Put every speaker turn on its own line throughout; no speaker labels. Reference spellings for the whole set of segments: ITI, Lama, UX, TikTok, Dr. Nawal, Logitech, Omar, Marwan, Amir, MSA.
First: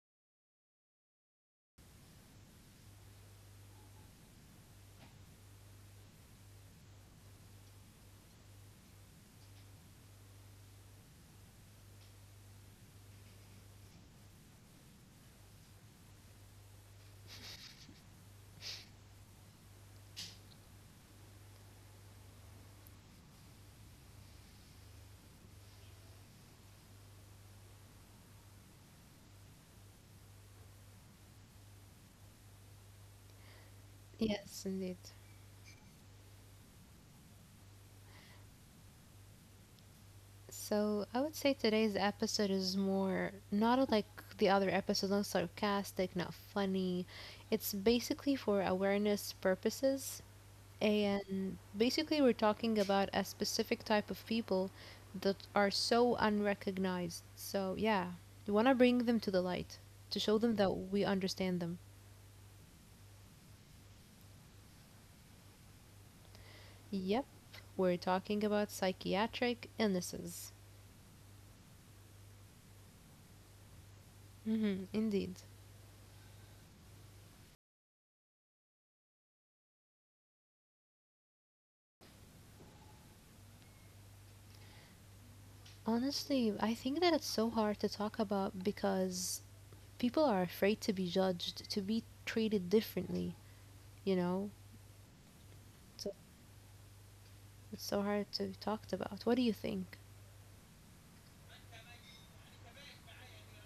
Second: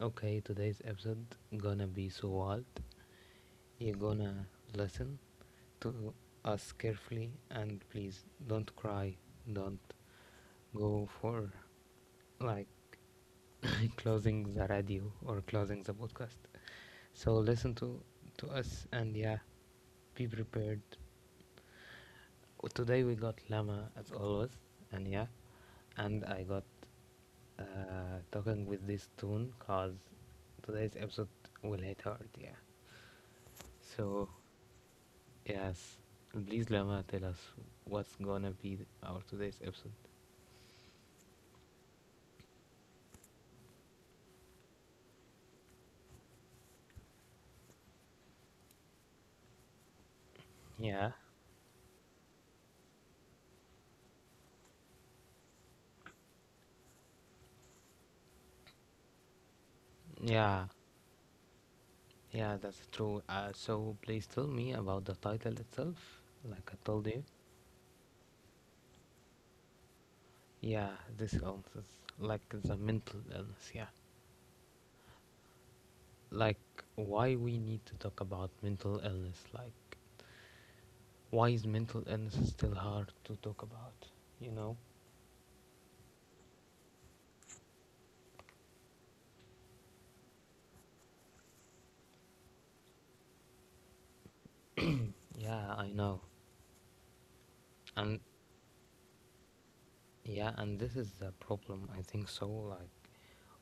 Okay, today's episode gonna be so wild. You're gonna listen to us carefully and please don't cry, don't go for like closing the radio or closing the podcast. So listen to us and yeah, be prepared. Today we got Lama as always and yeah, and I got uh, talking with this tone because today's episode will hit hard, yeah. So,
Yes, indeed.
yes, please, Lama, tell us what's gonna be our today's episode.
So I would say today's episode is more not like the other episodes, not sarcastic, not funny. It's basically for awareness purposes.
Yeah,
And basically, we're talking about a specific type of people that are so unrecognized. So, yeah, we want to bring them to the light to show them that
yeah,
we understand them.
yeah, that's true. So, please tell me about the title itself, like I told
Yep,
you.
we're talking about psychiatric illnesses.
Yeah, this illness, like the mental illness, yeah.
Indeed.
Like, why we need to talk about mental illness, like, why is mental illness still hard to talk about, you know?
Honestly, I think that it's so hard to talk about because people are afraid to be judged, to be treated differently, you know?
Yeah, I
So
know.
it's so
And
hard to talk about. What do you think?
Yeah, and this is the problem, I think so. Like,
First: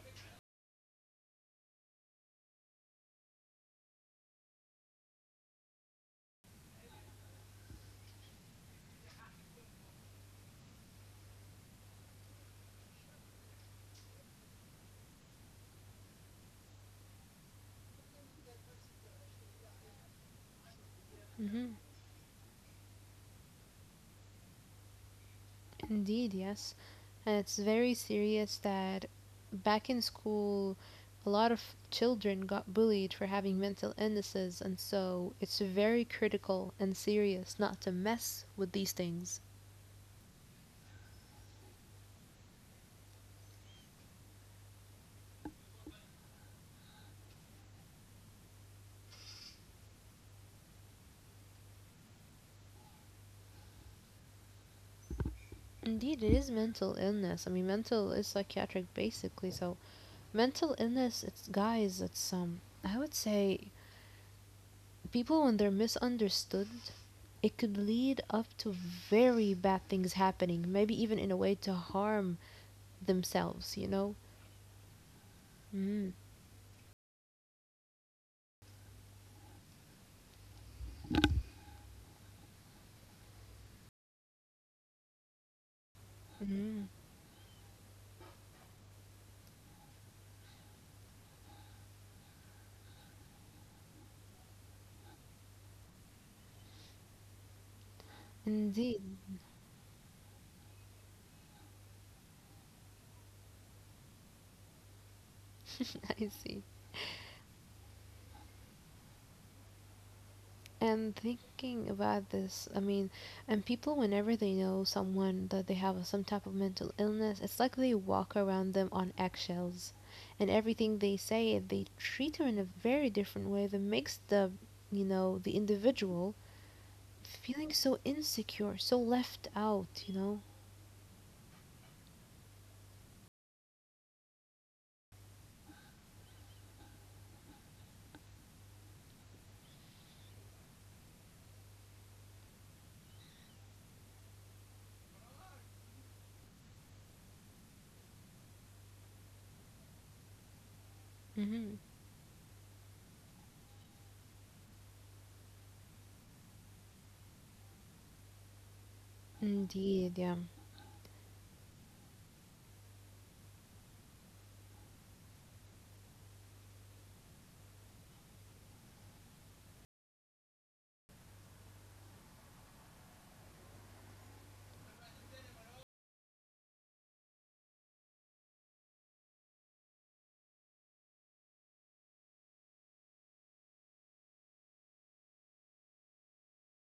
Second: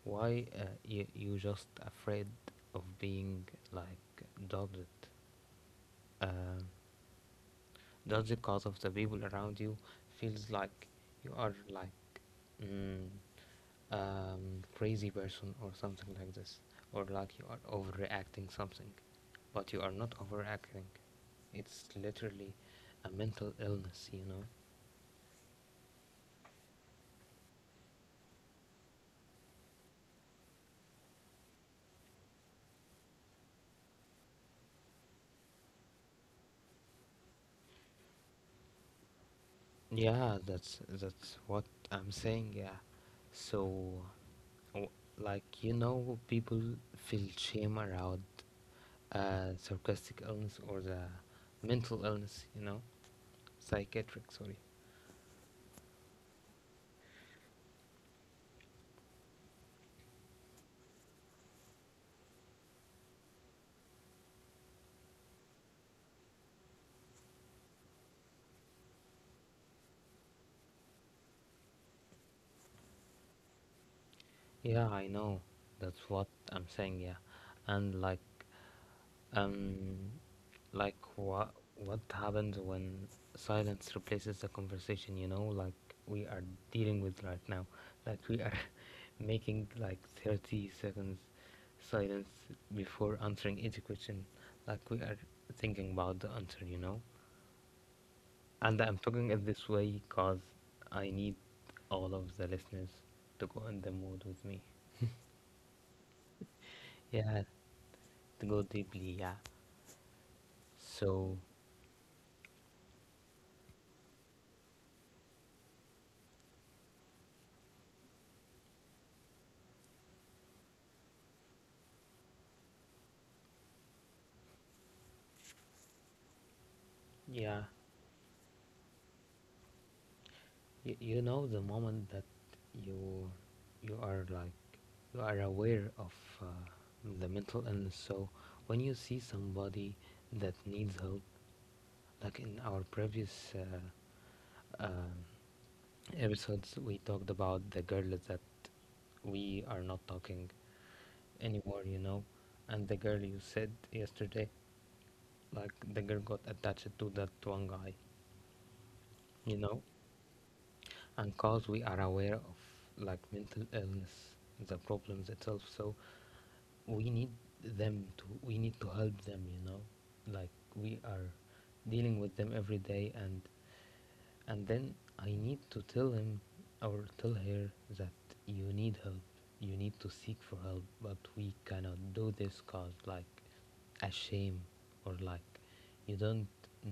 why you just afraid of being like doubted, Uh, judged because of the people around you feels like you are like mm, crazy person or something like this, or like you are overreacting something, but you are not overreacting.
hmm
It's literally a mental illness, you know.
Indeed, yes. And it's very serious that back in school, a lot of children got bullied for having mental illnesses, and so it's very critical and serious not to mess with these things.
Yeah, that's what I'm saying. Yeah, so w- like you know, people feel shame around sarcastic illness or the mental illness. You know, psychiatric. Sorry.
Indeed, it is mental illness. I mean, mental is psychiatric basically. So, mental illness, it's guys, it's I would say people when they're misunderstood, it could lead up to very bad things happening. Maybe even in a way to harm themselves. You know.
Yeah, I know. That's
Mm-hmm.
what I'm saying. Yeah, and like um, what happens when silence replaces the conversation, you know, like we are
Mm-hmm.
dealing with right now. Like we are making like 30 seconds silence before answering each question. Like we are thinking about the answer, you know. And I'm
Indeed,
talking it this way because I need all of the listeners to go in the mood with me.
I see.
Yeah, to go deeply, yeah.
And
So,
thinking about this, I mean, and people, whenever they know someone that they have some type of mental illness, it's like they walk around them on eggshells. And everything they say, they treat her in a very different way that makes the individual
yeah.
feeling so insecure, so left out, you know?
You know the moment that you you are like you are aware of uh, the mental illness. So when you see somebody that needs help, like in our previous uh, episodes, we talked about the girl that we are not talking
hmm
anymore. You know, and the girl you said yesterday, like the girl got attached to that one guy. You know,
Indeed, yeah.
and cause we are aware of like mental illness the problems itself so we need them to we need to help them, you know, like we are dealing with them every day, and then I need to tell him or tell her that you need help. You need to seek for help, but we cannot do this cause like a shame or like you don't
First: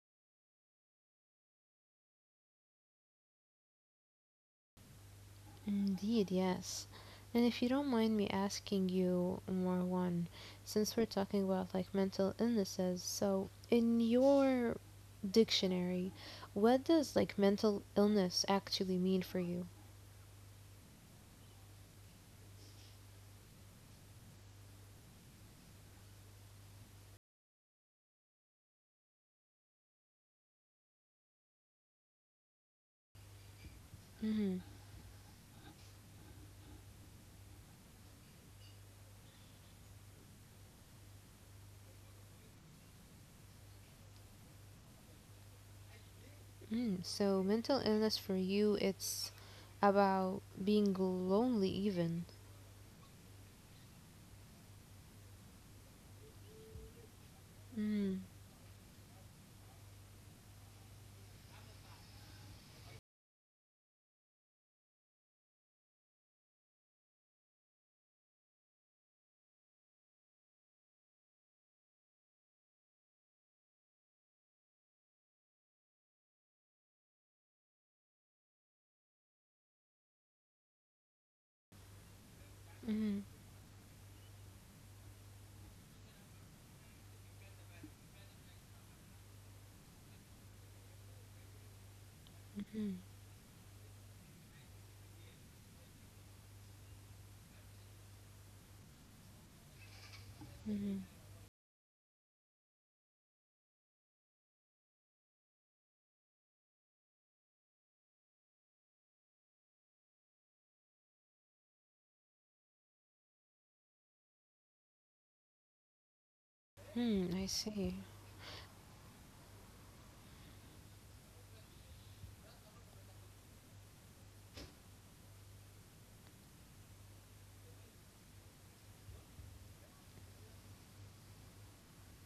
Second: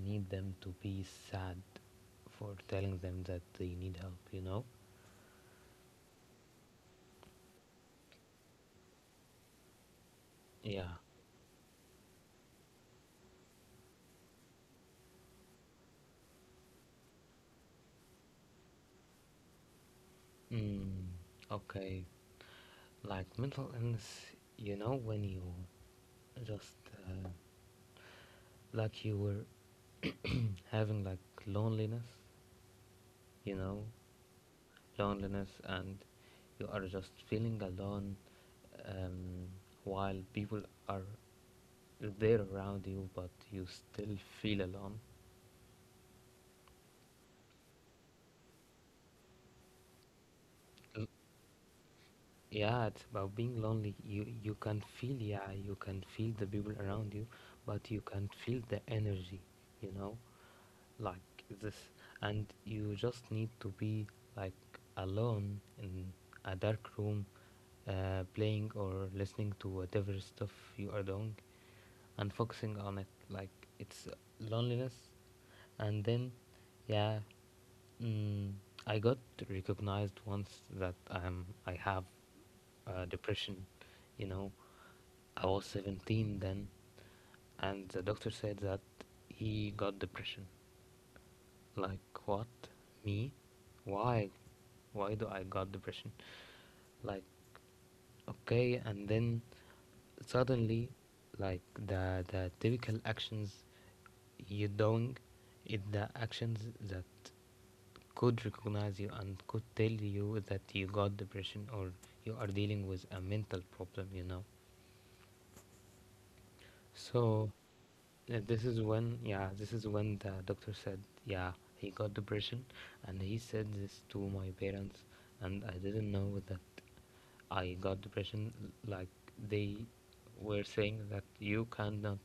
need them to be sad for telling them that they need help, you know.
Indeed, yes. And if you don't mind me asking you, Marwan,
Yeah.
since we're talking about like mental illnesses, so in your dictionary, what does like mental illness actually mean for you?
Mm, okay, like mental illness, you know, when you just uh, like you were having like loneliness, you know,
Mm-hmm.
loneliness, and you are just feeling alone, um, while people are there around you, but you still feel alone.
Mm. So mental illness for you, it's about being lonely even.
Yeah, it's about being lonely. You can feel, yeah, you can feel the people around you, but you
Mm.
can feel the energy, you know, like this. And you just need to be like alone in a dark room, playing or listening to whatever stuff you are doing, and focusing on it. Like it's loneliness, and then yeah. Mm, I got recognized once that I have
Mm-hmm.
depression. You know, I was 17 then, and the doctor said that he got depression. Like, what?
Mm-hmm.
Me? Why? Why do I got depression? Like, okay, and then suddenly,
Mm-hmm.
like the typical actions you doing it, the actions that could recognize you and could tell you that you got depression or you are dealing with a mental problem, you know.
Mm, I
So
see.
this is when, yeah, this is when the doctor said, yeah, he got depression, and he said this to my parents, and I didn't know that I got depression. Like they were saying that you cannot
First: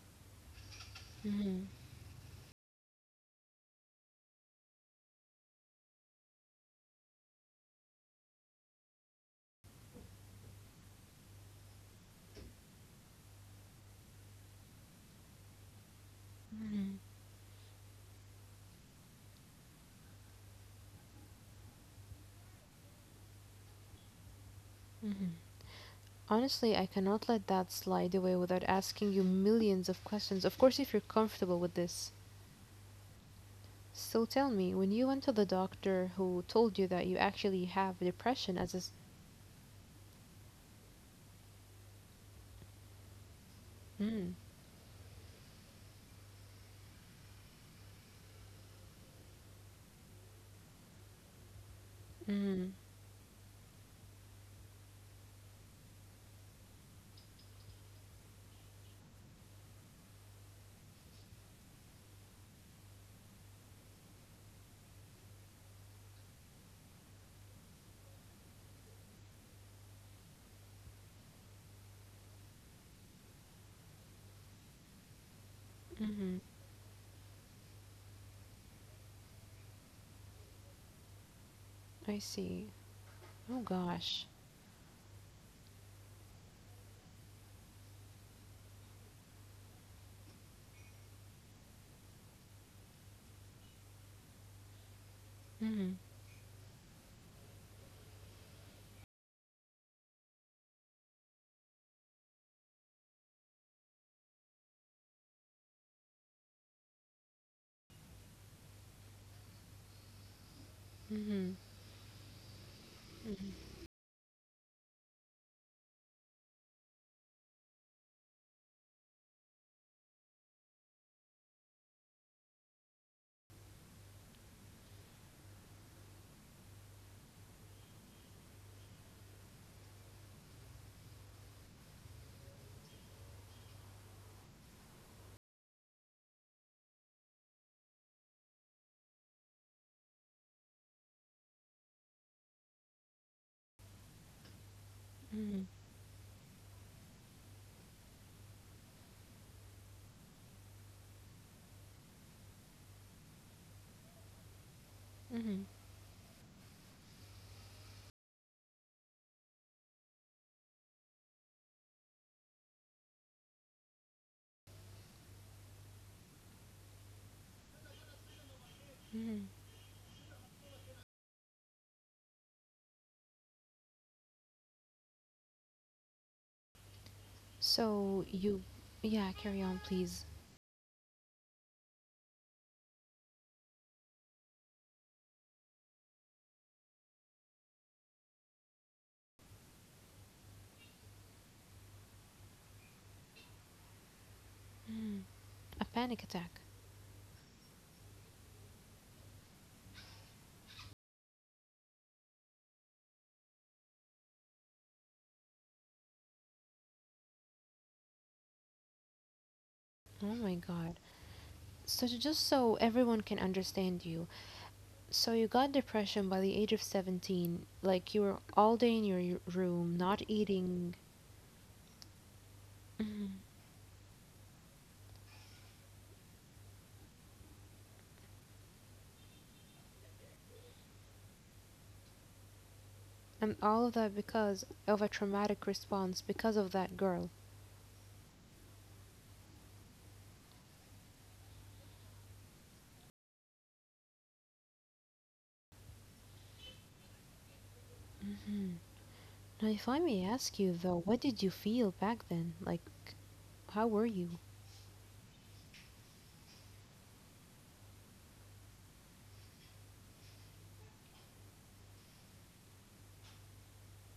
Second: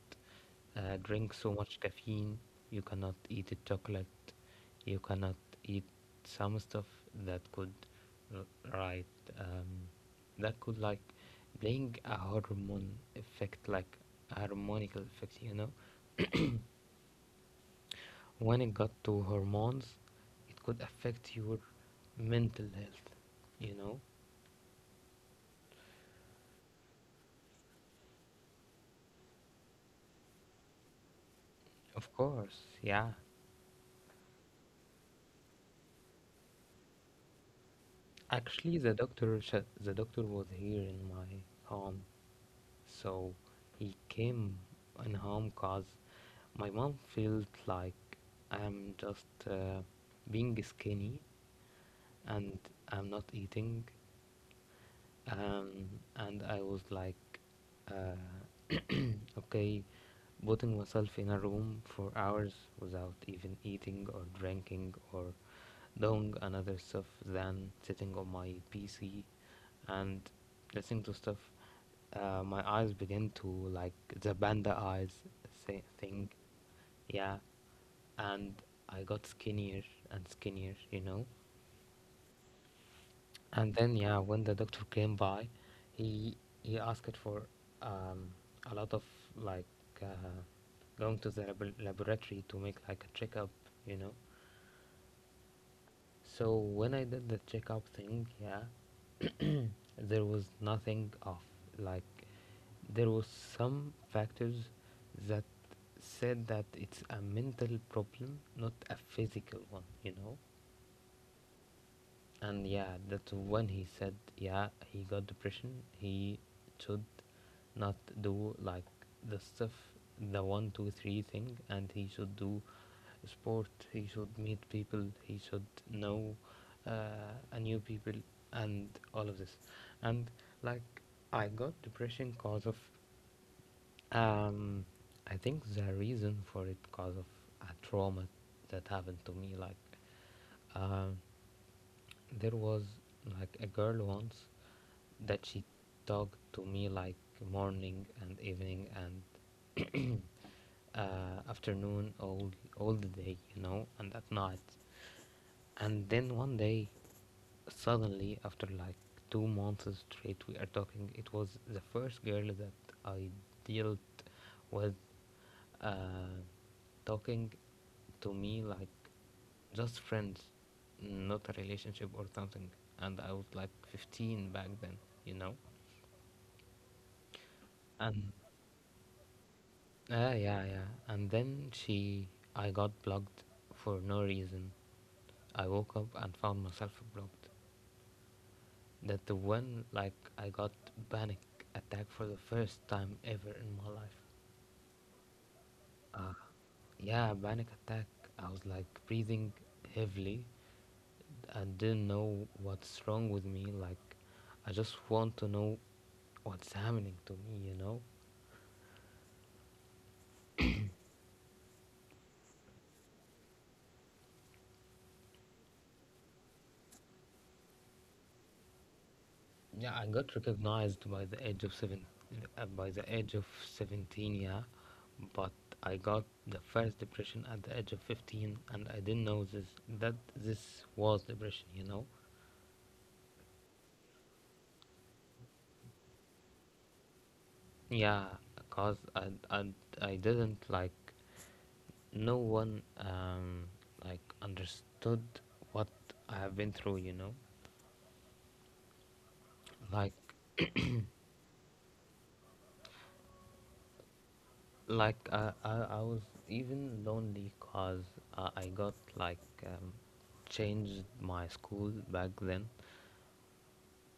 drink so much caffeine, you cannot eat a chocolate, you cannot eat some stuff that could, right, um, that could like bring a hormone effect, like harmonical effect, you know.
Hmm.
When it got to hormones, it could affect your mental health, you know.
Honestly, I cannot let that slide away without asking you millions of questions. Of course, if you're comfortable with
Of
this.
course, yeah.
So tell me, when you went to the doctor who told you that you actually have depression as
Actually,
a.
the doctor the doctor was here in my home, so he
Mm,
came in home cause my mom felt like I'm just being skinny and
mm,
I'm not eating, um, and I was like uh, okay, putting myself in a room for hours without even eating or drinking or doing another stuff than sitting on my PC and listening to stuff. My eyes begin to like the panda eyes thing.
mm-hmm,
Yeah, and I got skinnier and skinnier, you know?
I see. Oh
And then, yeah,
gosh.
when the doctor came by, he he asked for um, a lot of like uh, going to the laboratory to make like a checkup, you know.
Mm-hmm,
So when I did the checkup thing, yeah, there was nothing of. Like there was some factors that said that it's a mental problem, not a physical one, you know.
mm-hmm,
And yeah, that's when he said, yeah, he got depression. He should not do like the stuff, the one two three thing, and he should do sport, he should meet people, he should know a new people, and all of this. And like I got depression cause of um I think the reason for it cause of a trauma that happened to me, like um there was like a girl once that
mm-hmm,
she talked to me like morning and evening and afternoon, all the day, you know, and at night.
mm-hmm,
And then one day, suddenly after like 2 months straight, we are talking. It was the first girl that I dealt with uh, talking to me like
mm-hmm.
just friends, not a relationship or something. And I was like 15 back then, you know?
So
And
you, yeah, carry on, please.
yeah, yeah. And then she, I got blocked for no reason. I woke up and found myself blocked. That the one, like, I got panic attack for the first time ever in my life.
A panic
Uh,
attack.
yeah, panic attack. I was like breathing heavily. I didn't know what's wrong with me. Like, I just want to know what's happening to me. You know?
Oh my God. So just so everyone can understand you, so you got depression by the age of 17, like you were all day in your
Yeah,
room,
I
not
got
eating,
recognized by the age of seven, by the age of 17. Yeah, but I got the first depression at the age of 15, and I didn't know this that this was depression. You know?
and all of that because of a traumatic response because of that girl.
Yeah, cause I I didn't like no one, like understood what I have been through. You know?
Now, if I
Like
may ask you though, what did you feel back then? Like, how were you?
like I was even lonely cause I got like um, changed my school back then,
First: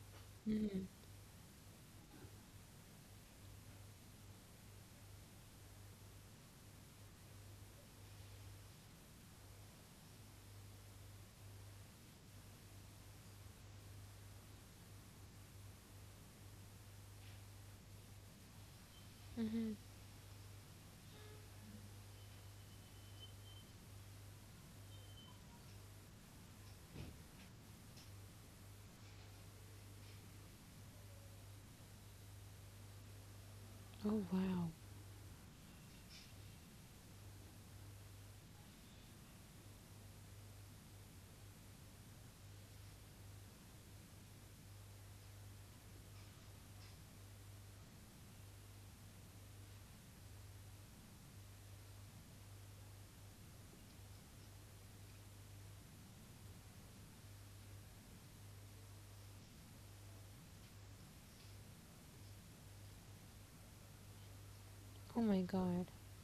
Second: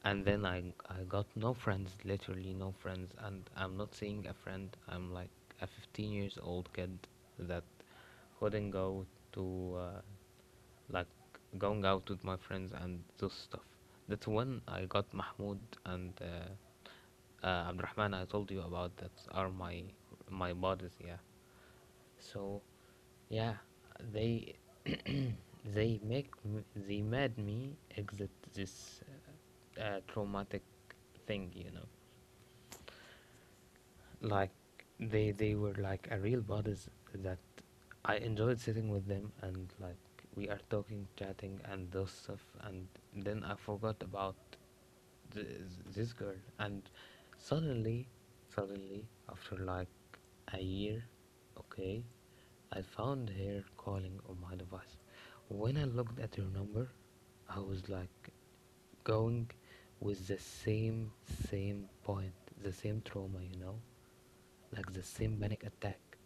and then
Mhm.
I got no friends, literally no friends, and I'm not seeing a friend. I'm like a 15 years old kid that couldn't go to like going out with my friends and those stuff. That's when I got Mahmoud and Abdurrahman I told you about that are
Mhm.
my my buddies, yeah. So yeah, they they they made me exit this traumatic thing, you know.
Oh
Like
wow.
they were like a real buddies that I enjoyed sitting with them, and like we are talking, chatting, and those stuff. And then I forgot about th- this girl, and suddenly, suddenly after like a year, okay, I found her calling on my device. When I looked at her number, I was like going with the same point, the same trauma, you know, like the
Oh
same
my
panic
god.
attack,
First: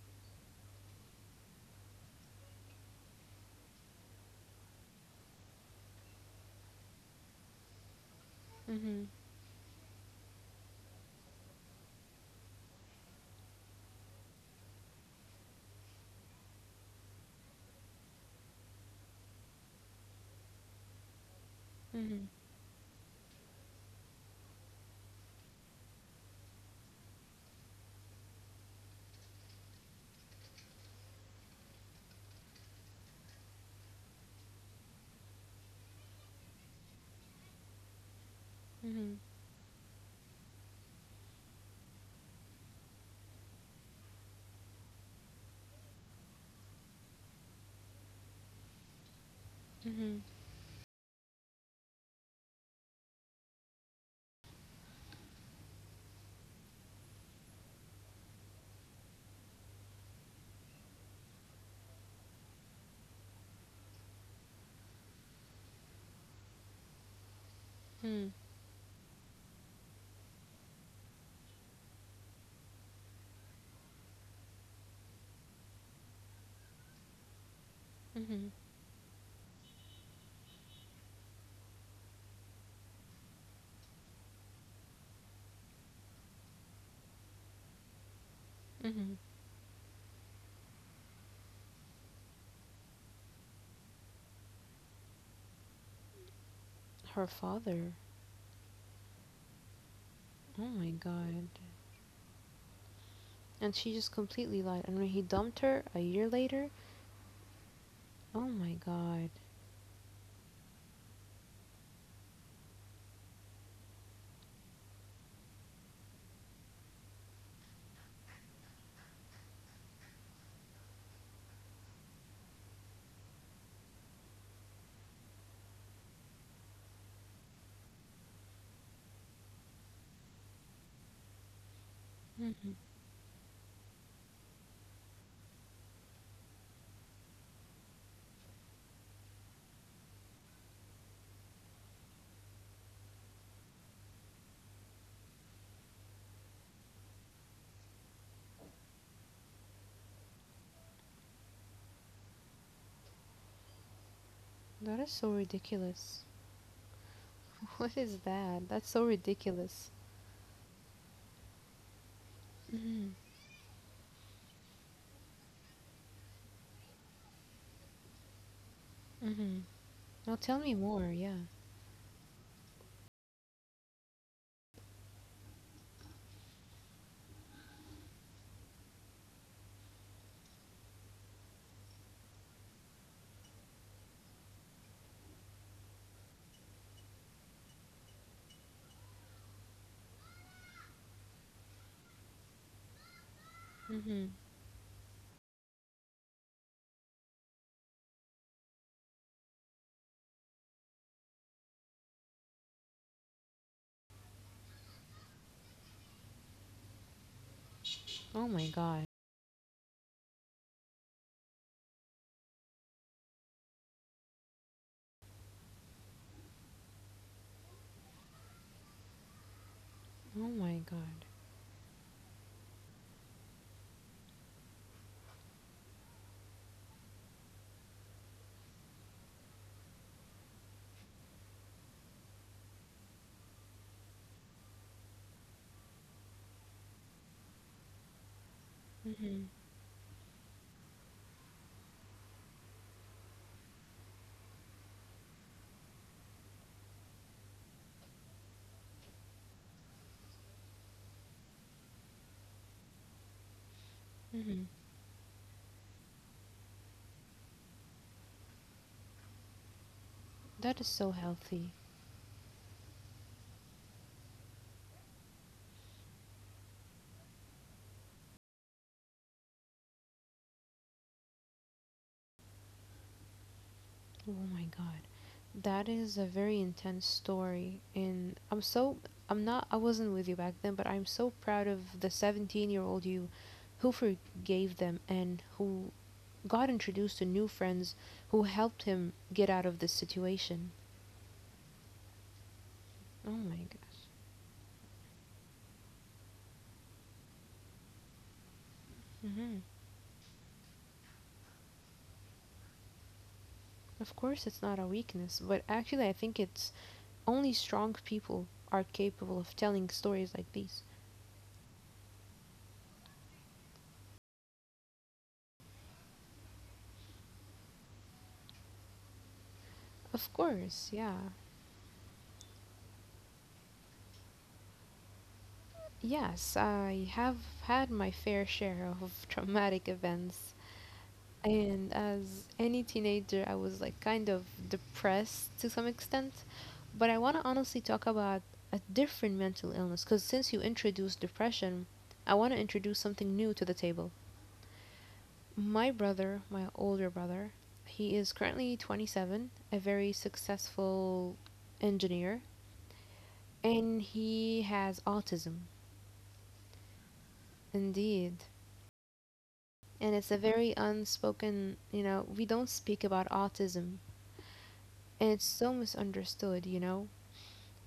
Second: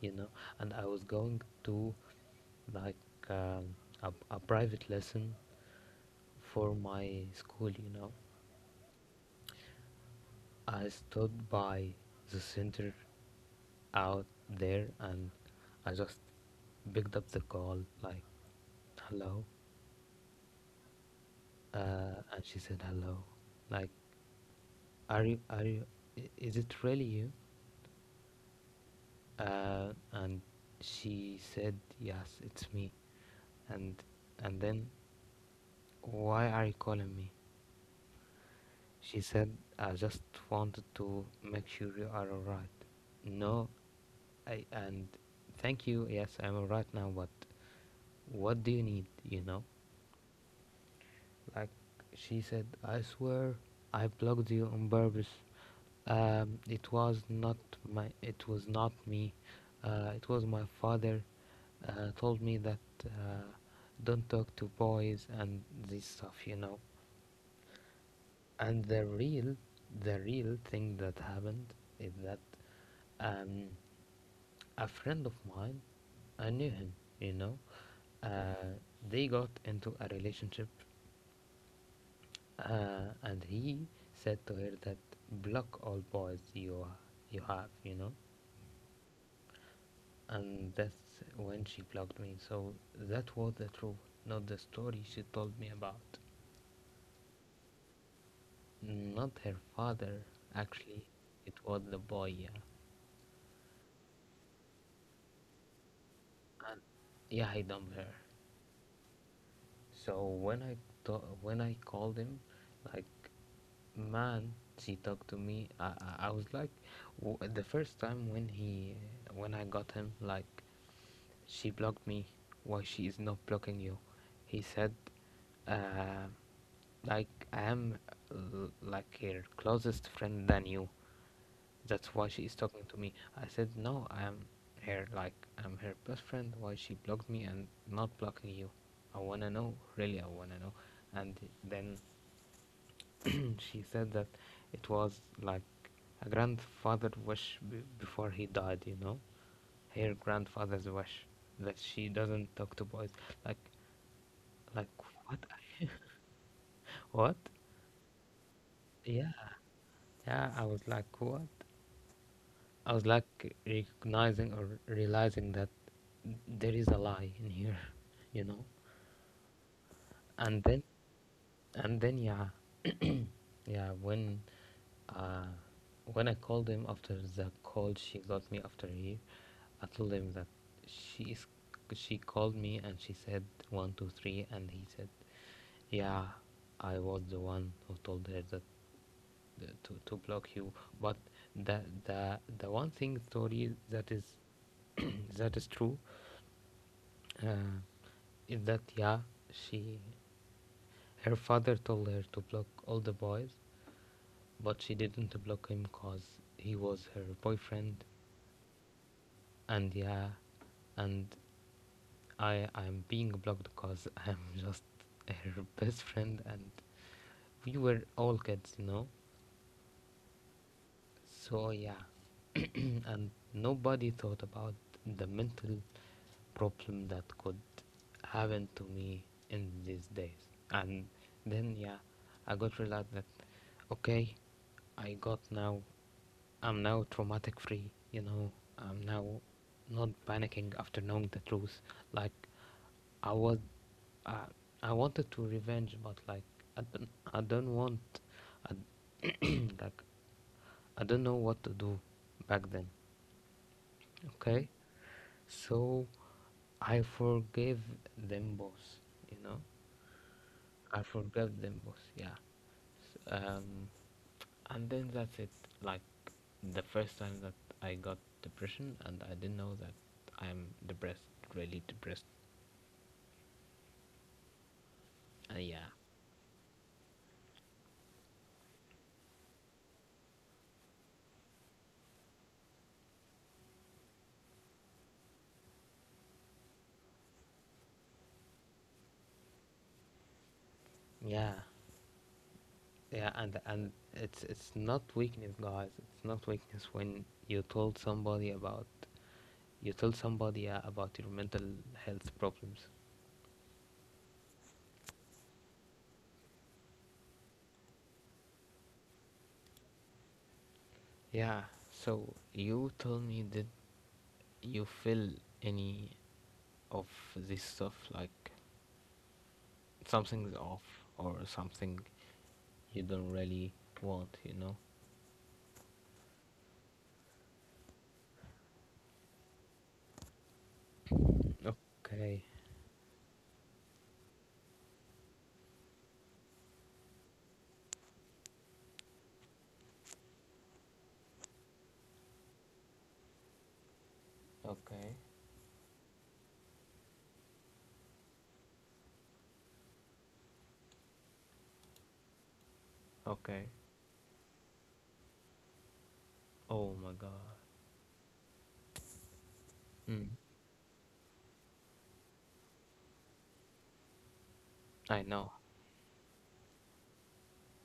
you know. And I was going to like um, a private lesson for my school, you know.
Mhm.
I stood by the center out there, and I just picked up the call, like, hello.
Mhm.
And she said hello. Like, are you, is it really you? And she said, yes, it's me. and and then, why are you calling me?
Mhm.
She said, I just wanted to make sure you are all right. No, I and thank you, yes, I'm all right now, but what do you need, you know?
Mhm.
Like, she said, I swear I blocked you on purpose. It was not my. It was not me. It was my father. Told me that uh, don't talk to boys and this stuff, you know.
Mhm.
And the real thing that happened is that um, a friend of mine, I knew him, you know.
Mhm.
Uh, they got into a relationship, and he said to her that block all boys you have, you know.
Mhm.
And that's when she blocked me. So that was the truth, not the story she told me about.
Her father.
Not her father,
Oh my
actually,
god.
it was the boy, yeah.
And she just completely lied. And when he dumped her a year later,
And yeah, I dumped her.
oh my god.
So when I when I called him, like, man, she talked to me. I was like, the first time when he when I got him, like, she blocked me. Why she is not blocking you? He said, uh, like I am like her closest friend than you. That's why she is talking to me. I said no, I am her like I'm her best friend. Why she blocked me and not blocking you? I wanna know, really, I wanna know. And then she said that it was like a grandfather wish before he died. You know, her grandfather's wish that she doesn't talk to boys. Like, like,
That is so
what?
ridiculous.
What?
What is that? That's so
Yeah,
ridiculous.
yeah. I was like, what? I was
Mm-hmm.
like recognizing or realizing that there is a lie in here, you know.
Mm-hmm. Now tell
And
me
then,
more. Yeah.
and then, yeah, yeah. Uh, when I called him after the call she got me after here, I told him that she is, she called me and she said one two three, and he said, yeah, I was the one who told her that to block you. But the one thing, sorry, that is
Mm-hmm.
that is true. Uh, in that, yeah, she, her father told her to block all the boys, but she didn't block him cause he was her boyfriend.
Oh my god.
And yeah, and I'm being blocked cause I'm just her best friend, and we were all kids.
Oh my god.
So yeah, and nobody thought about the mental problem that could happen to me in these days. And then yeah, I got realized that okay, I got now. I'm now traumatic free. You know, I'm now
Mm-hmm.
not panicking after knowing the truth. Like I was, I, I wanted to revenge, but like I don't, I don't want. I, like I don't know what to do back then.
Mm-hmm.
Okay, so I forgave them both, you know.
That is
I
so
forgave
healthy.
them both, yeah. Um, and then that's it. Like the first time that I got depression, and I didn't know that I'm depressed, really depressed.
Oh my god. That
Yeah,
is a very intense story, and I'm so I'm not I wasn't with you back then, but I'm so proud of the 17-year-old you, who forgave them and who got introduced to new friends who helped him get out of this situation.
yeah,
Oh
yeah.
my
And it's not weakness, guys. It's not weakness when
god.
you told somebody about your mental health problems.
Of course, it's not a weakness, but actually, I think it's only strong people are capable of telling stories like these.
Yeah, so you told me that you feel any of this stuff like
Of
something's off
course, yeah.
or something you don't really want, you know?
Yes, I have had my fair share of traumatic events. And
Okay.
as any teenager, I was like kind of depressed to some extent. But I want to honestly talk about a different mental illness because since you introduced depression, I want to introduce something new to the table.
Okay.
My brother, my older brother, he is currently 27, a very successful engineer,
Okay.
and he has autism.
Oh my god.
Indeed. And
Mm.
it's a very unspoken, you know, we don't speak about autism,
I
and it's
know.
so misunderstood, you know.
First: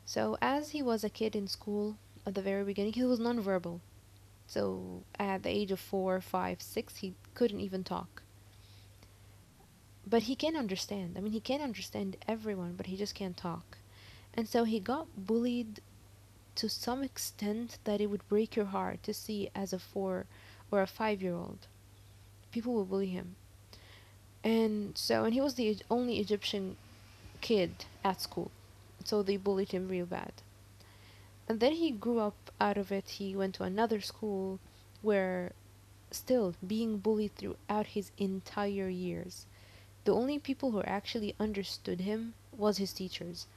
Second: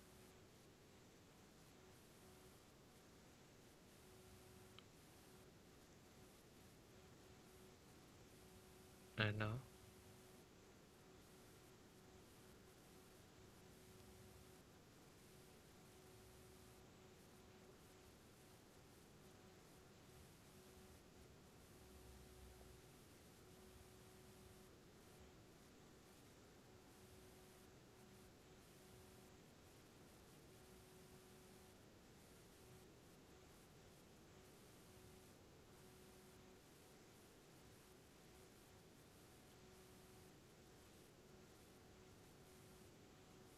So, as he was a kid in school at the very beginning, he was nonverbal. So, at the age of 4, 5, 6, he couldn't even talk.
I know.
But he can understand. I mean, he can understand everyone, but he just can't talk. And so he got bullied to some extent that it would break your heart to see as a 4 or a 5-year old. People would bully him. And so, and he was the only Egyptian kid at school. So they bullied him real bad. And then he grew up out of it. He went to another school where still being bullied throughout his entire years. The only people who actually understood him was his teachers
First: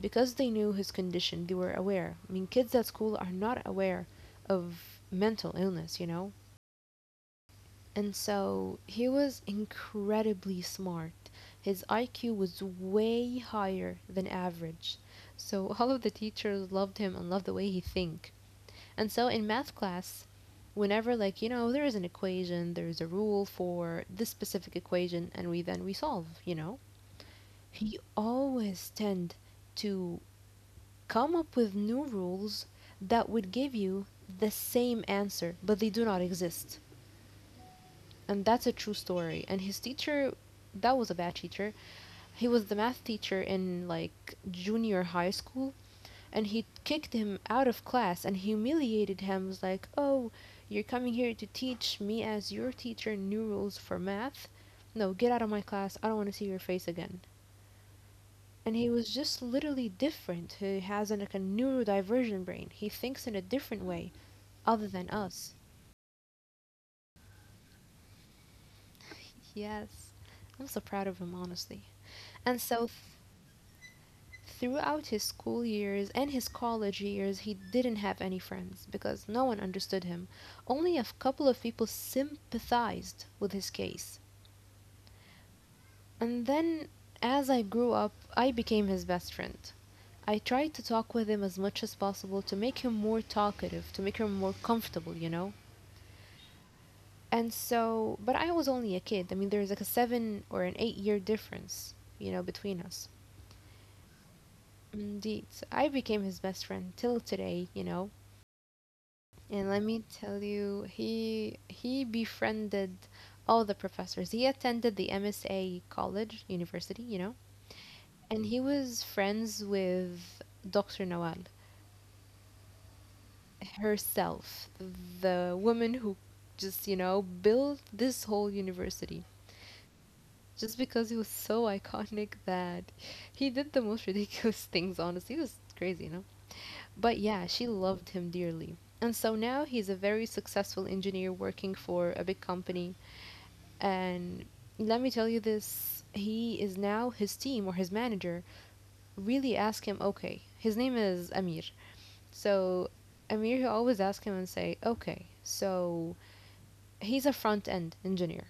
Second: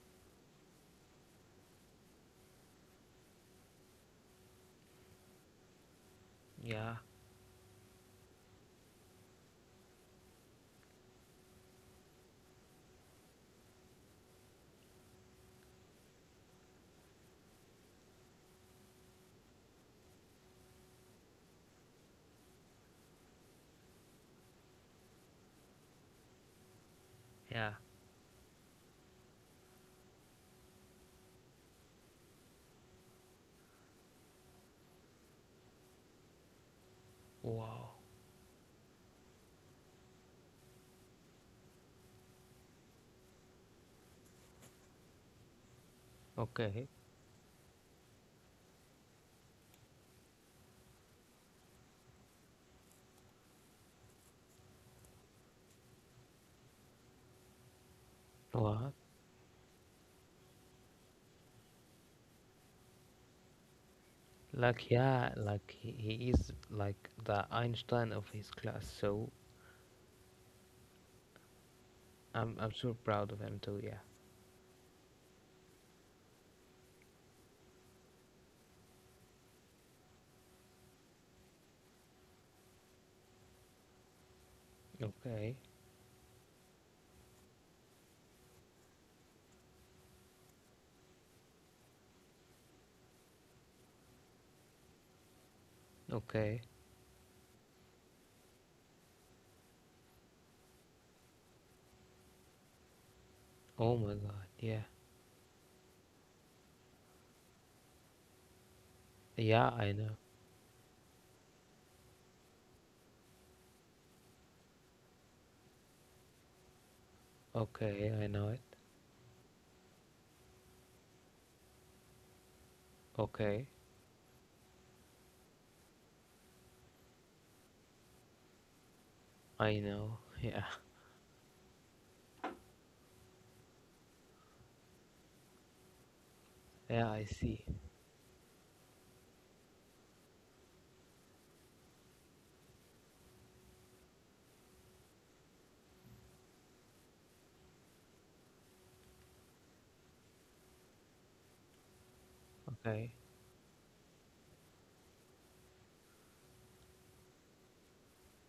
because they knew his condition, they were aware. I mean, kids at school are not aware of mental illness, you know?
Yeah.
And so he was incredibly smart. His IQ was way higher than average. So all of the teachers loved him and loved the way he think. And so in math class, whenever like, you know, there is an equation, there is a rule for this specific equation and we then we solve, you know?
Yeah.
He always tend to come up with new rules that would give you the same answer, but they do not exist.
Wow.
And that's a true story. And his teacher, that was a bad teacher. He was the math teacher in like junior high school, and he
Okay.
kicked him out of class and humiliated him. It was like, oh, you're coming here to teach me as your teacher new rules for math. No, get out of my class. I don't want to see your face again. And he
What?
was just literally different. He has like a neurodivergent brain. He thinks in a different way other
Like
than
yeah,
us.
like he is like the Einstein of his class, so
Yes, I'm so proud of him, honestly.
I'm
And
I'm
so,
so proud of him too, yeah.
throughout his school years and his college years, he didn't have any friends because no one understood him. Only a couple of people sympathized with his case.
Okay.
And then, as I grew up, I became his best friend. I tried to talk with him as much as possible to make him more talkative, to make him more comfortable, you know?
Okay.
And so, but I was only a kid. I mean, there's like a 7 or an 8-year difference, you know, between us.
Oh my god, yeah.
Indeed. So I became his best friend till today, you know. And
Yeah,
let
I
me
know.
tell you, he befriended all the professors. He attended the MSA college, university, you know.
Okay, I know
And
it.
he was friends with Dr. Nawal
Okay,
herself, the woman who just, you know, built this whole university.
I know. Yeah,
Just because he was so iconic that he did the most ridiculous things, honestly. It was crazy, you know?
yeah,
But
I
yeah,
see.
she loved him dearly. And so now he's a very successful engineer working for a big company. And let me tell you this, he is now, his team or his manager really ask him, okay, his name is Amir. So
Okay,
Amir, he always ask him and say, okay, so he's a front end engineer.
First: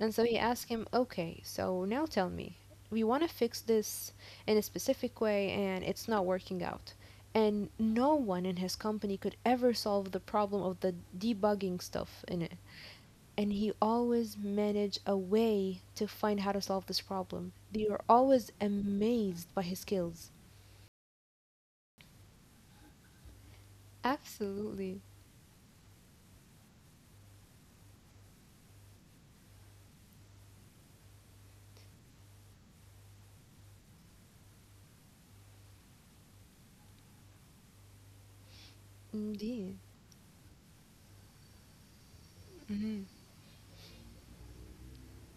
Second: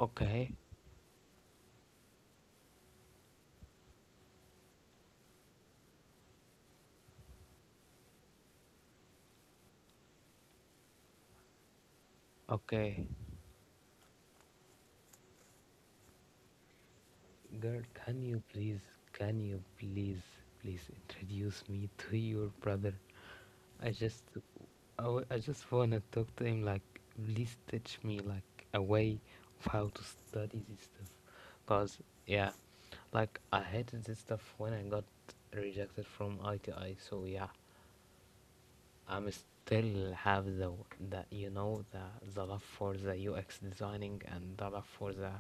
And so he asked him, okay, so now tell me, we want to fix this in a specific way and it's not working out. And no one in his company could ever solve the problem of the debugging stuff in it.
okay.
And he always managed a way to find how to solve this problem.
Girl,
They were always
can
amazed
you
by his
please,
skills.
please introduce me to your brother? I just,
Absolutely.
I just wanna talk to him. Like, please teach me like a way of how to study this stuff, cause yeah, like I hated this stuff when I got rejected from ITI. So yeah, I'm
Indeed.
still have the love for
hmm
the UX designing and the love for the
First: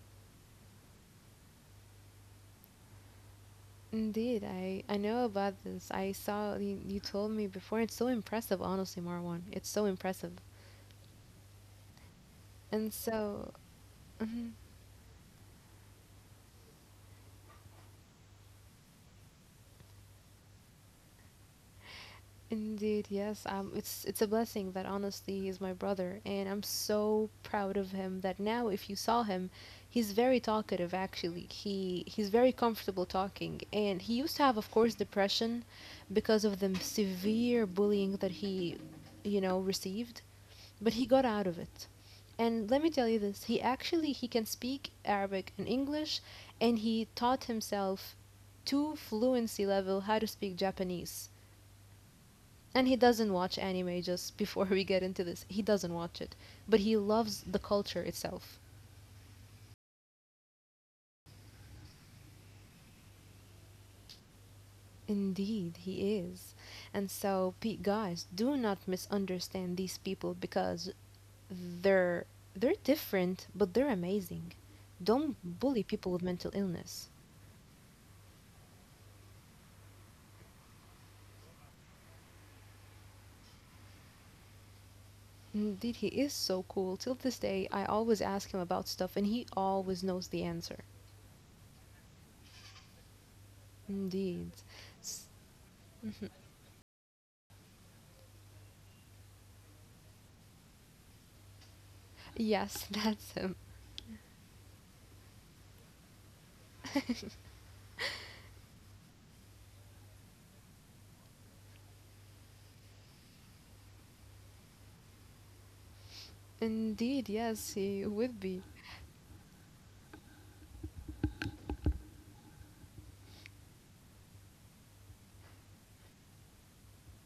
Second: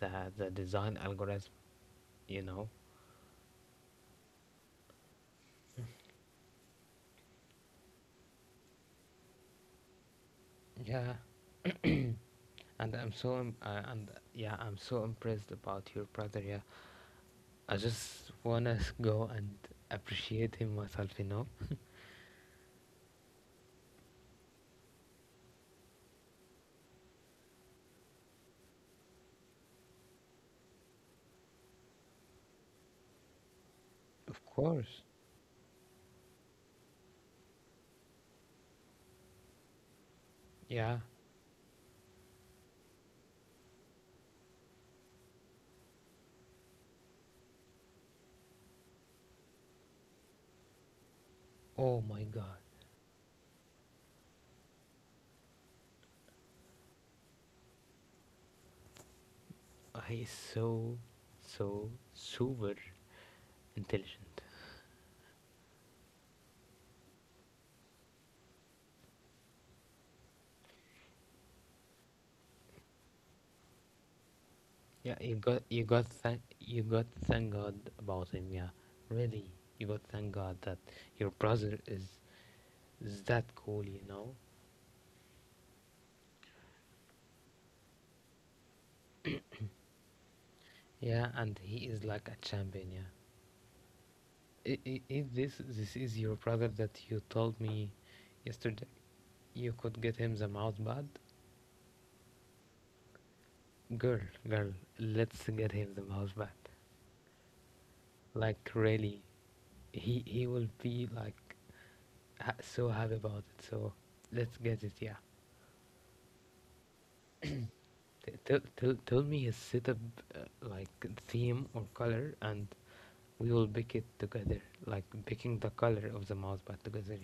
the the design algorithm, you know.
Indeed. I know about this. I saw you, you told me before. It's so impressive, honestly, Marwan. It's so impressive.
Yeah,
And
and
so, mhm,
I'm so impressed about your brother. Yeah, I just wanna go and appreciate him myself.
indeed, yes, it's a blessing that honestly he's my brother, and I'm so proud of him that now if you saw him, he's very talkative actually. He's very comfortable talking, and he used to
Of
have, of course,
course.
depression because of the severe bullying that he, you know, received. But
Yeah.
he got out of it. And let me tell you this, he actually he can speak Arabic and English, and he taught himself to fluency level how to speak Japanese.
Oh my God,
And he doesn't watch anime. Just before we get into this, he doesn't watch it, but he loves the culture itself.
he is so super intelligent.
Indeed, he is. And so guys, do not misunderstand these people because they're they're different, but they're amazing.
Yeah,
Don't bully people with mental
you got
illness.
thank God about him. Yeah, really, you got thank God that your brother is that cool, you know?
Indeed, he is so cool. Till this day, I always ask him about stuff and he always knows the answer.
Yeah, and he is like a champion. Yeah,
Indeed. S-
if this is your brother that you told me yesterday, you could get him the mouse pad.
yes, that's him.
Girl, girl, let's get him the mouse pad. Like really, he will be like so happy about it. So let's get it. Yeah.
Indeed, yes, he
T-
would
Tell,
be.
tell, tell me his setup, like theme or color, and we will pick it together. Like picking the color of the mouse pad together.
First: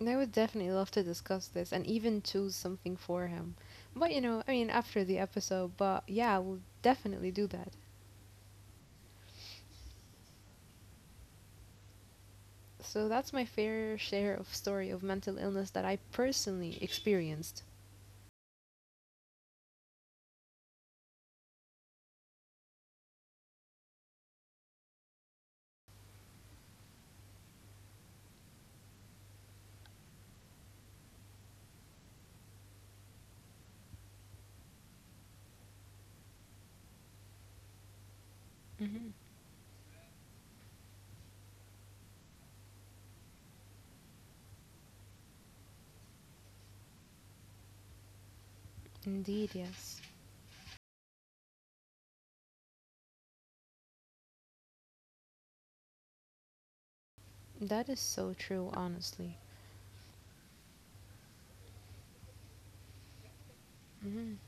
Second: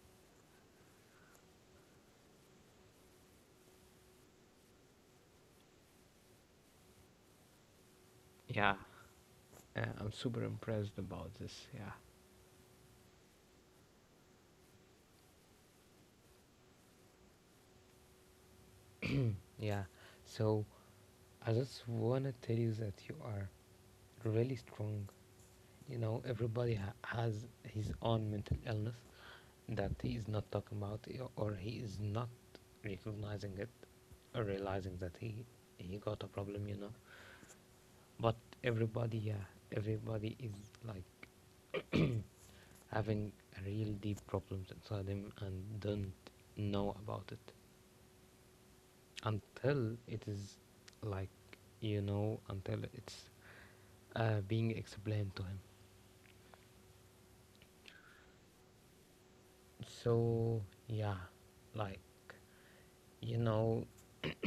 And I would definitely love to discuss this and even choose something for him. But you know, I mean, after the episode, but yeah, we'll definitely do that.
Yeah, yeah. I'm super impressed about this. Yeah,
So that's my fair share of story of mental illness that I personally experienced.
yeah. So I just wanna tell you that you are really strong. You know, everybody has his own mental illness that he is not talking about, or he is not recognizing it, or realizing that he got a problem. You know. But
hmm
everybody, yeah, everybody is like having real deep problems inside them and don't know about it
Indeed,
until
yes.
it is like until it's being explained to him.
That is so true, honestly.
So yeah, like you know,
hmm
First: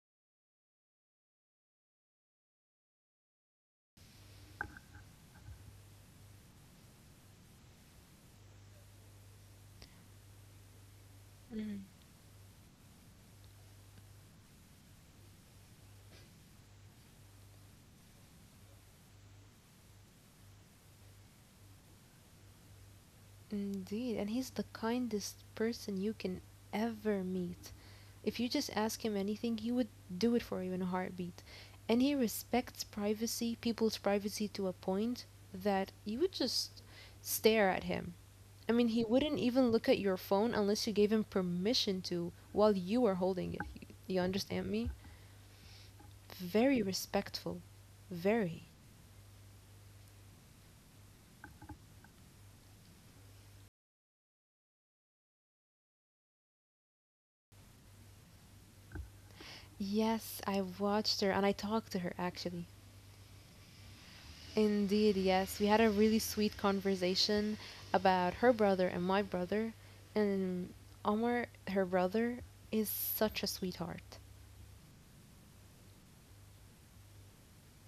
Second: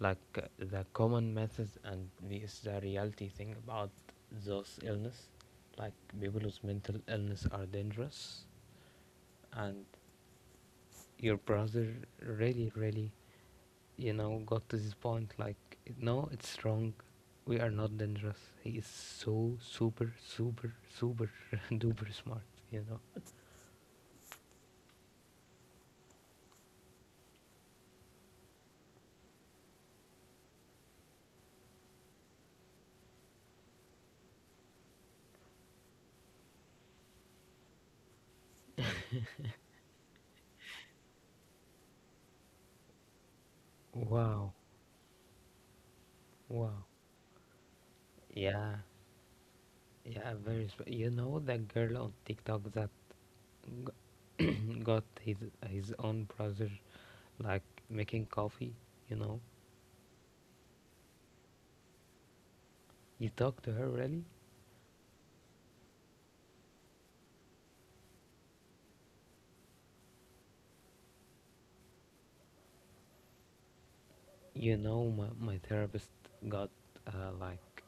like the common methods and this the reality thing about those illness, like people with mental illness are dangerous, and your brother really really got to this point like, no, it's wrong. We are not dangerous. He is so super, super, super duper smart, you know.
Indeed, and he's the kindest person you can ever meet. If you just ask him anything, he would do it for you in a heartbeat. And he respects privacy, people's privacy to a point that you would just stare at him. I mean, he wouldn't even look at your phone unless you gave him permission to while you were holding it. You
Wow,
understand me? Very
wow.
respectful. Very.
Yeah, yeah, you know that girl on TikTok that g- got his own brother like making coffee, you know?
Yes, I watched her and I talked to her actually.
You talk to her really?
Indeed, yes. We had a really sweet conversation about her brother and my brother. And Omar, her brother, is such a sweetheart.
You know my therapist got like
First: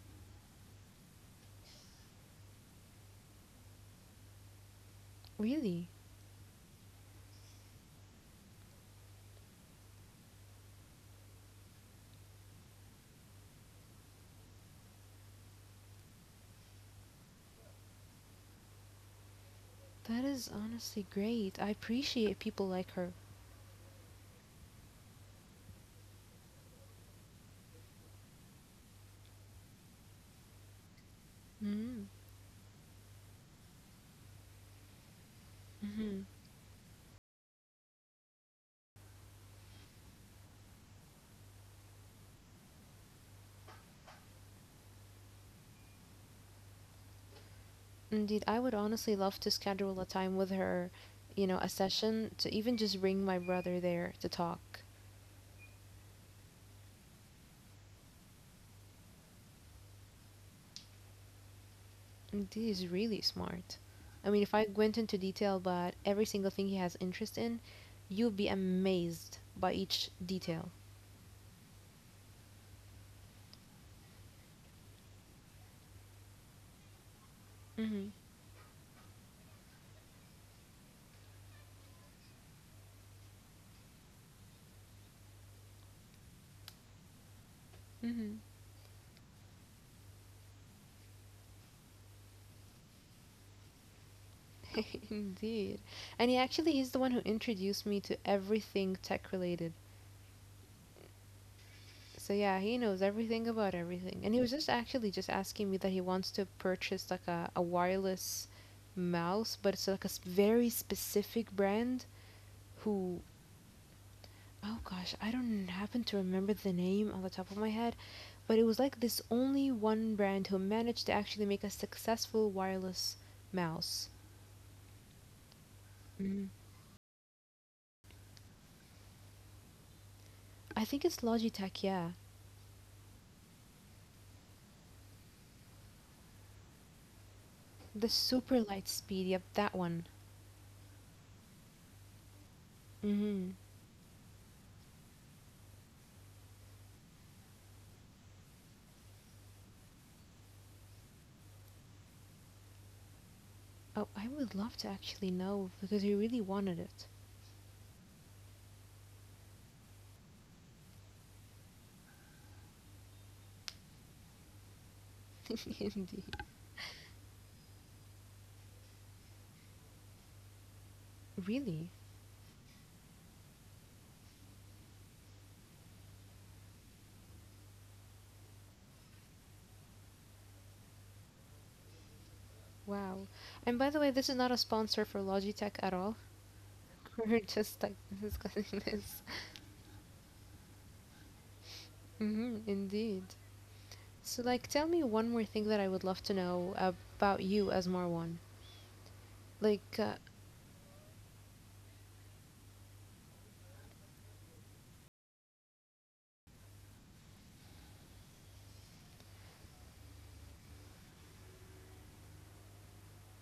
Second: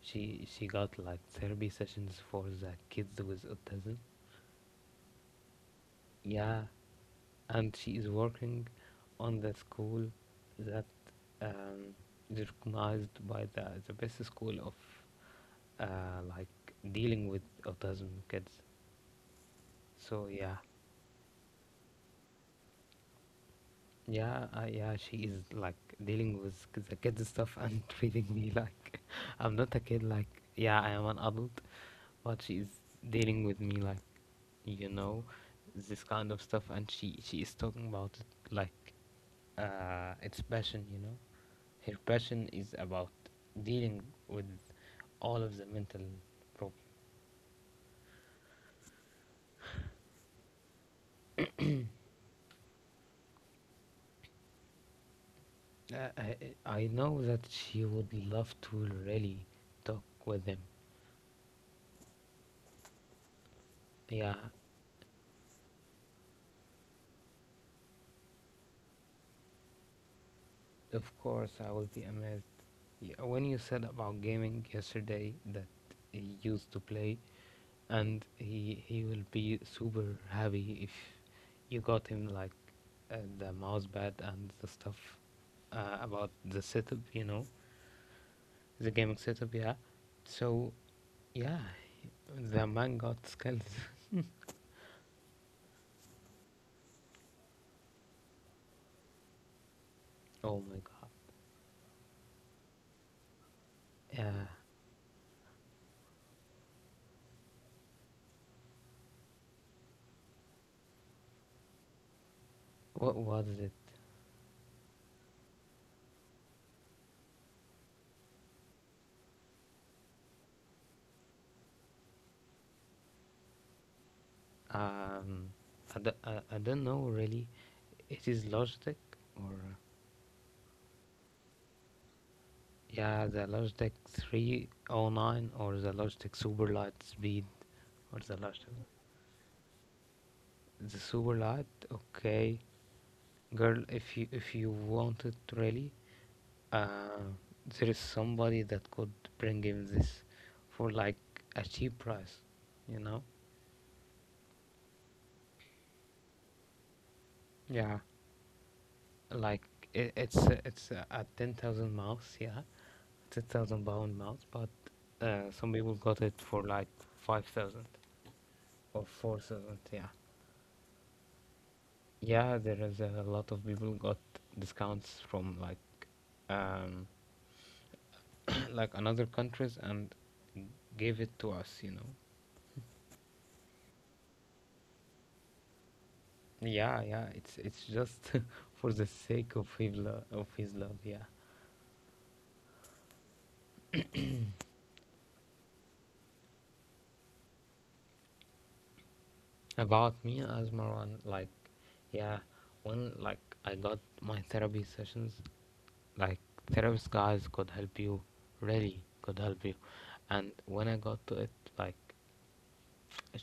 she got like therapy sessions for the kids with autism.
Really.
Yeah, and she is working on the school that um, is recognized by the best school of like dealing with autism kids.
That
So
is
yeah,
honestly great. I appreciate people like her.
yeah, yeah. She is like dealing with the kids stuff and treating me like I'm not a kid. Like yeah, I am an adult,
Mm-hmm.
but she is dealing with me like you know this kind of stuff, and she is talking about it like it's passion. Her passion is about dealing with all of the mental problems.
Indeed, I would honestly love to schedule a time with her, you know, a session to even just bring my brother there to talk.
Uh, I, I know that she would love to really talk with him.
And he is really smart. I
Yeah,
mean, if I went into detail about every single thing he has interest in, you'll be amazed by each detail.
of course, I will be amazed. When you said about gaming yesterday that he used to play,
Hmm.
and he will be super happy if you got him like the mouse pad and the stuff about the setup,
Hmm.
the gaming setup, yeah. So yeah, the man got skills.
Indeed. And he's the one who introduced me to everything tech related.
Oh my god.
So yeah, he knows everything about everything. And he
Yeah,
was just actually just asking me that he wants to purchase like a wireless mouse, but it's like very specific brand
what
who
was it?
Oh gosh, I don't happen to remember the name on the top of my head, but it was like this only one brand who managed to actually make a successful wireless mouse.
Um,
Hmm.
I don't know really. It is Logitech or
I think it's Logitech, yeah.
yeah, the Logitech 309 or the Logitech Superlight Speed
The
or the
super
Logitech
light speed, yep, that one.
the Superlight. Okay,
Hmm.
girl, if you want it really, uh, there is somebody that could bring him this for like a cheap price, you know?
Oh, I would love to actually know because you really wanted it.
Yeah, like it's at 10,000 miles, yeah, 10,000 pound miles, but some people got
Indeed.
it for like 5,000 or 4,000, yeah.
Really?
Yeah, there is a lot of people got discounts from like um like another countries and gave it to us.
Wow. And by the way, this is not a sponsor for Logitech at all.
Yeah, yeah,
We're
it's
just
it's
like
just
discussing
for the
this.
sake of his love, yeah.
Hmm, indeed. So, like, tell me one more thing that I would love to know about you as Marwan. Like,
About me as Marwan, like, yeah, when like I got my therapy sessions, like therapist guys could help you, really could help you, and when I got to it, like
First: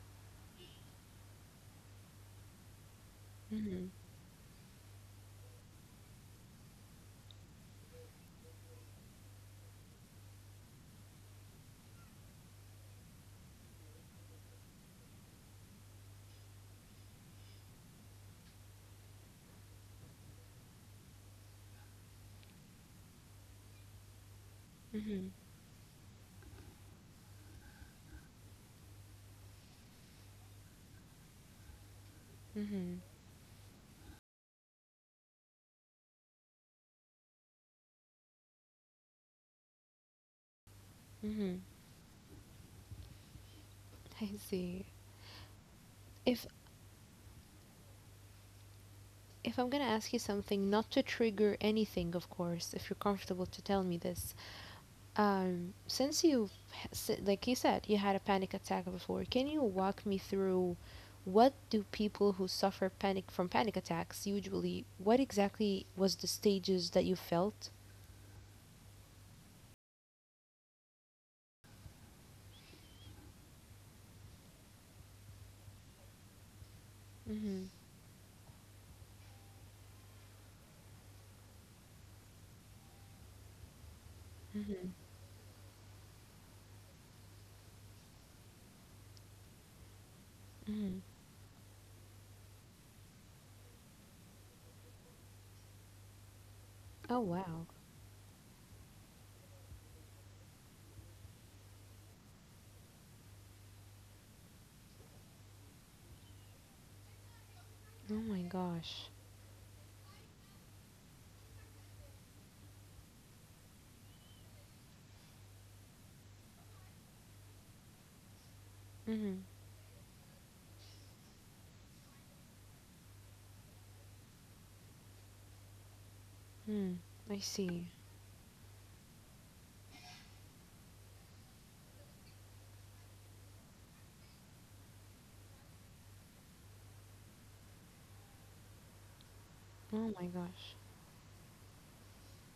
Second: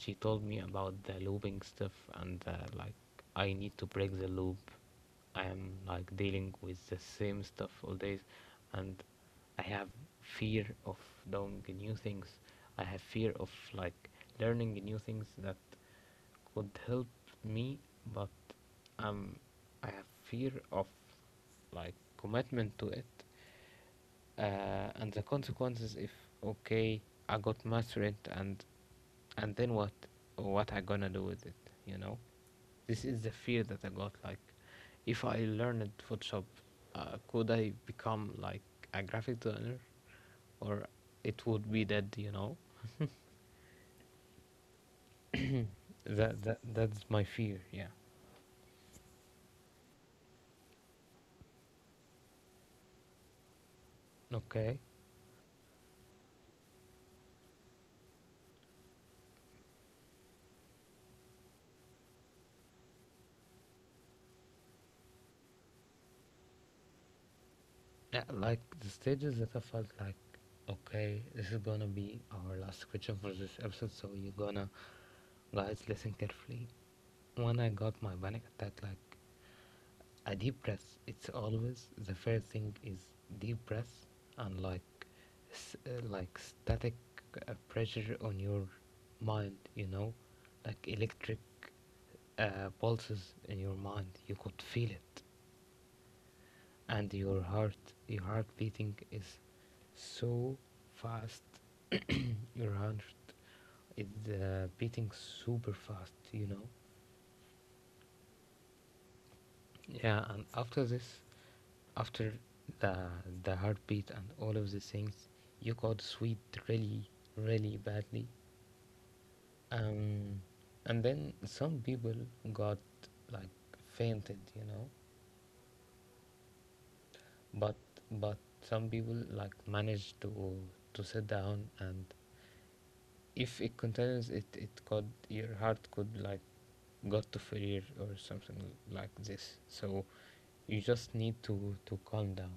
she told me about the looping stuff and like I need to
mm-hmm,
break the loop. I am like dealing with the same stuff all days, and I have fear of doing new things. I have fear of like learning new things that could help me, but um I have fear of like commitment to it, and the
mm-hmm,
consequences if okay, I got mass rent, and then what I gonna do with it, you know.
mm-hmm,
This is the fear that I got, like if I learned Photoshop, could I become like a graphic designer, or it
mm-hmm.
would be dead, you know.
I see.
that,
If
that that's my fear, yeah.
if I'm gonna ask you something, not to trigger anything, of course, if you're comfortable to tell me this.
Okay.
Since like you said, you had a panic attack before, can you walk me through what do people who suffer panic from panic attacks usually? What exactly was the stages that you felt?
Yeah, like the stages that I felt like, okay, this is gonna be our last question for this episode, so you're gonna, guys, listen carefully. When
Mm-hmm,
I got my panic attack, like a deep breath, it's always the first thing is deep breath, and
mm-hmm,
like, like static pressure on your mind, like
mm-hmm.
electric pulses in your mind. You could feel it, and
Oh
your
wow.
heart your heart beating is so fast. Your heart is beating super fast.
Oh my gosh.
Yeah, and after this, after the the heartbeat and all of these things, you got sweet really really badly.
Mhm.
um and then some people got like fainted.
Mm. I
But
see.
some people like managed to sit down, and if it continues, it could, your heart could like got to failure or something like this. So
Oh my gosh.
you just need to calm down.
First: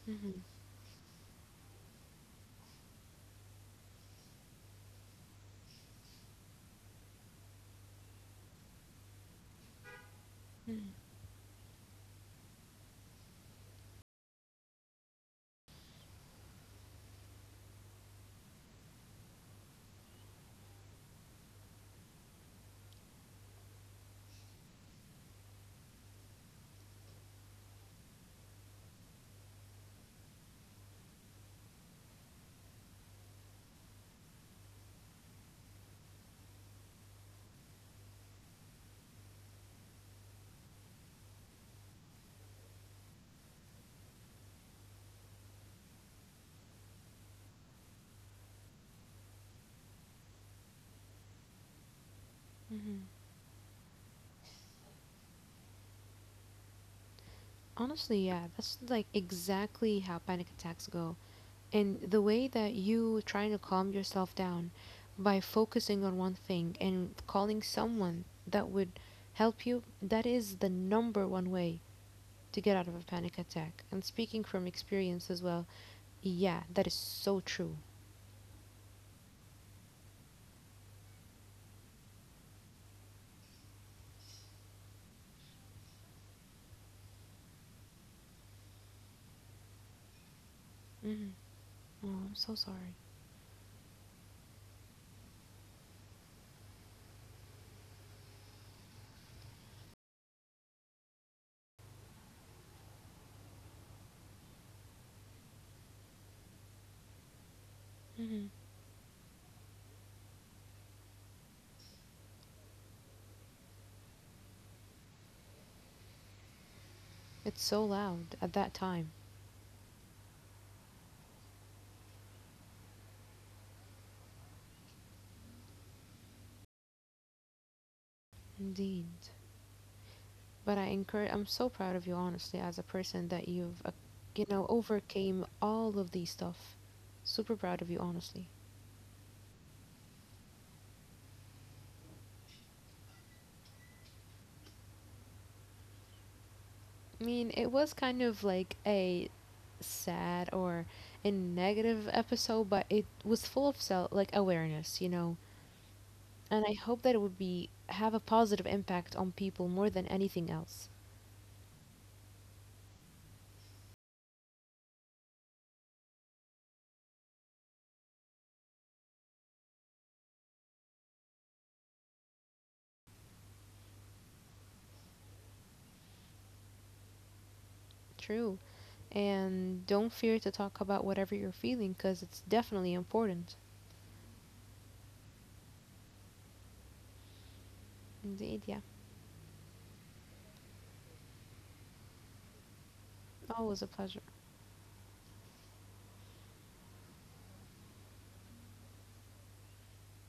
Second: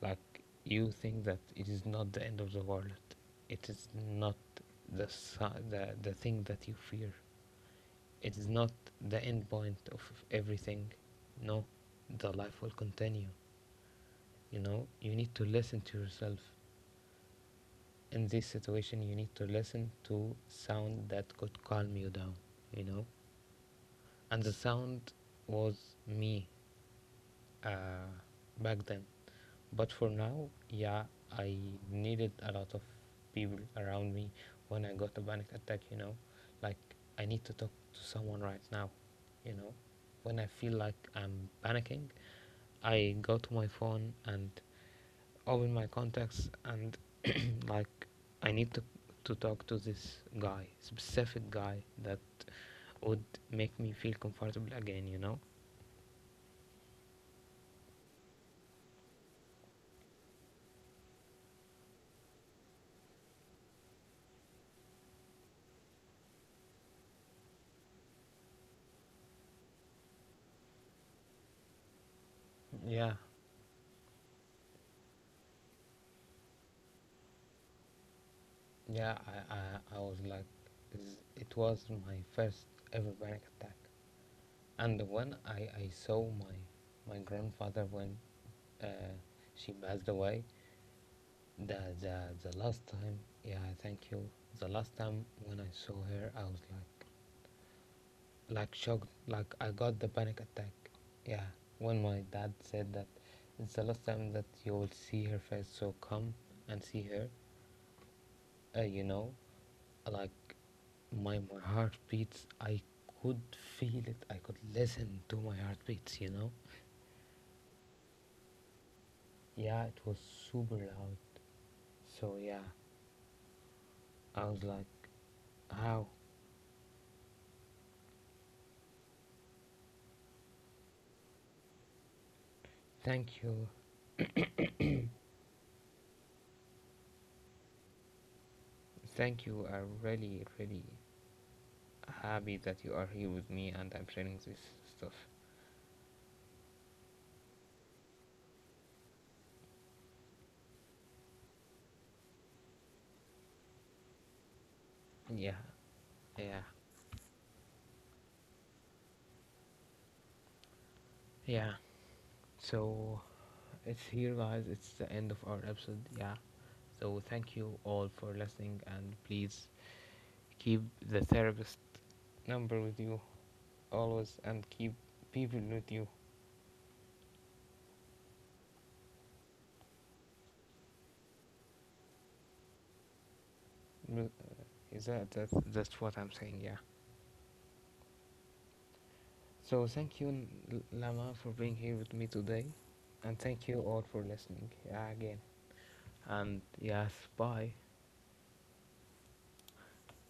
Like
Mhm.
you think that it is not the end of the world, it is not the the thing that you fear, it is not the end point of everything.
Mhm.
No, the life will continue. You know, you need to listen to yourself in this situation, you need to listen to sound that could calm you down you know and the sound was me, uh, back then, but for now yeah, I needed a lot of people around me when I got a panic attack. Like I need to talk to someone right now, you know when I feel like I'm panicking. I go to my phone and open my contacts and like I need to talk to this guy, specific guy that
Mhm.
would make me feel comfortable again, you know?
Honestly, yeah, that's like exactly how panic attacks go. And the way that you trying to calm yourself down by focusing on one thing and calling someone that would help you, that is the number one way to get out of a
Yeah,
panic attack. And speaking from experience as well, yeah, that is so true.
yeah, I was like, it was my first ever panic attack. And when I saw my grandfather when uh, she passed away,
Mhm.
the,
Oh,
the
I'm so
the last
sorry.
time, yeah, thank you. The last time when I saw her, I was like, shocked, like I got the panic attack, yeah, when my dad said that it's the last time that you will see her face, so come and see her,
Mhm.
uh, you know like my heart beats, I could feel it, I could listen to my heartbeats.
It's so loud at that time.
Yeah, it was super loud. So yeah, I was like, how.
Indeed. But I encourage, I'm so proud of you, honestly, as a person
Thank
that
you,
you've, you know, overcame all of these stuff. Super proud of you, honestly.
thank you. I really really happy that you are here with me, and I'm sharing this stuff.
I mean, it was kind of like a sad or a negative episode, but it was full of self, like awareness, you know.
Yeah, yeah,
And I hope that it would be have a positive impact on people more than anything else.
yeah. So it's here, guys. It's the end of our episode. Yeah. So thank you all for listening, and please keep the therapist number with you always, and keep people with you.
True. And don't fear to talk about whatever you're feeling, because it's definitely important.
Is that that's what I'm saying? Yeah.
Indeed, yeah.
So thank you, Lama, for being here with me today, and thank you
Always a
all
pleasure.
for listening. Yeah, again. And yes, bye.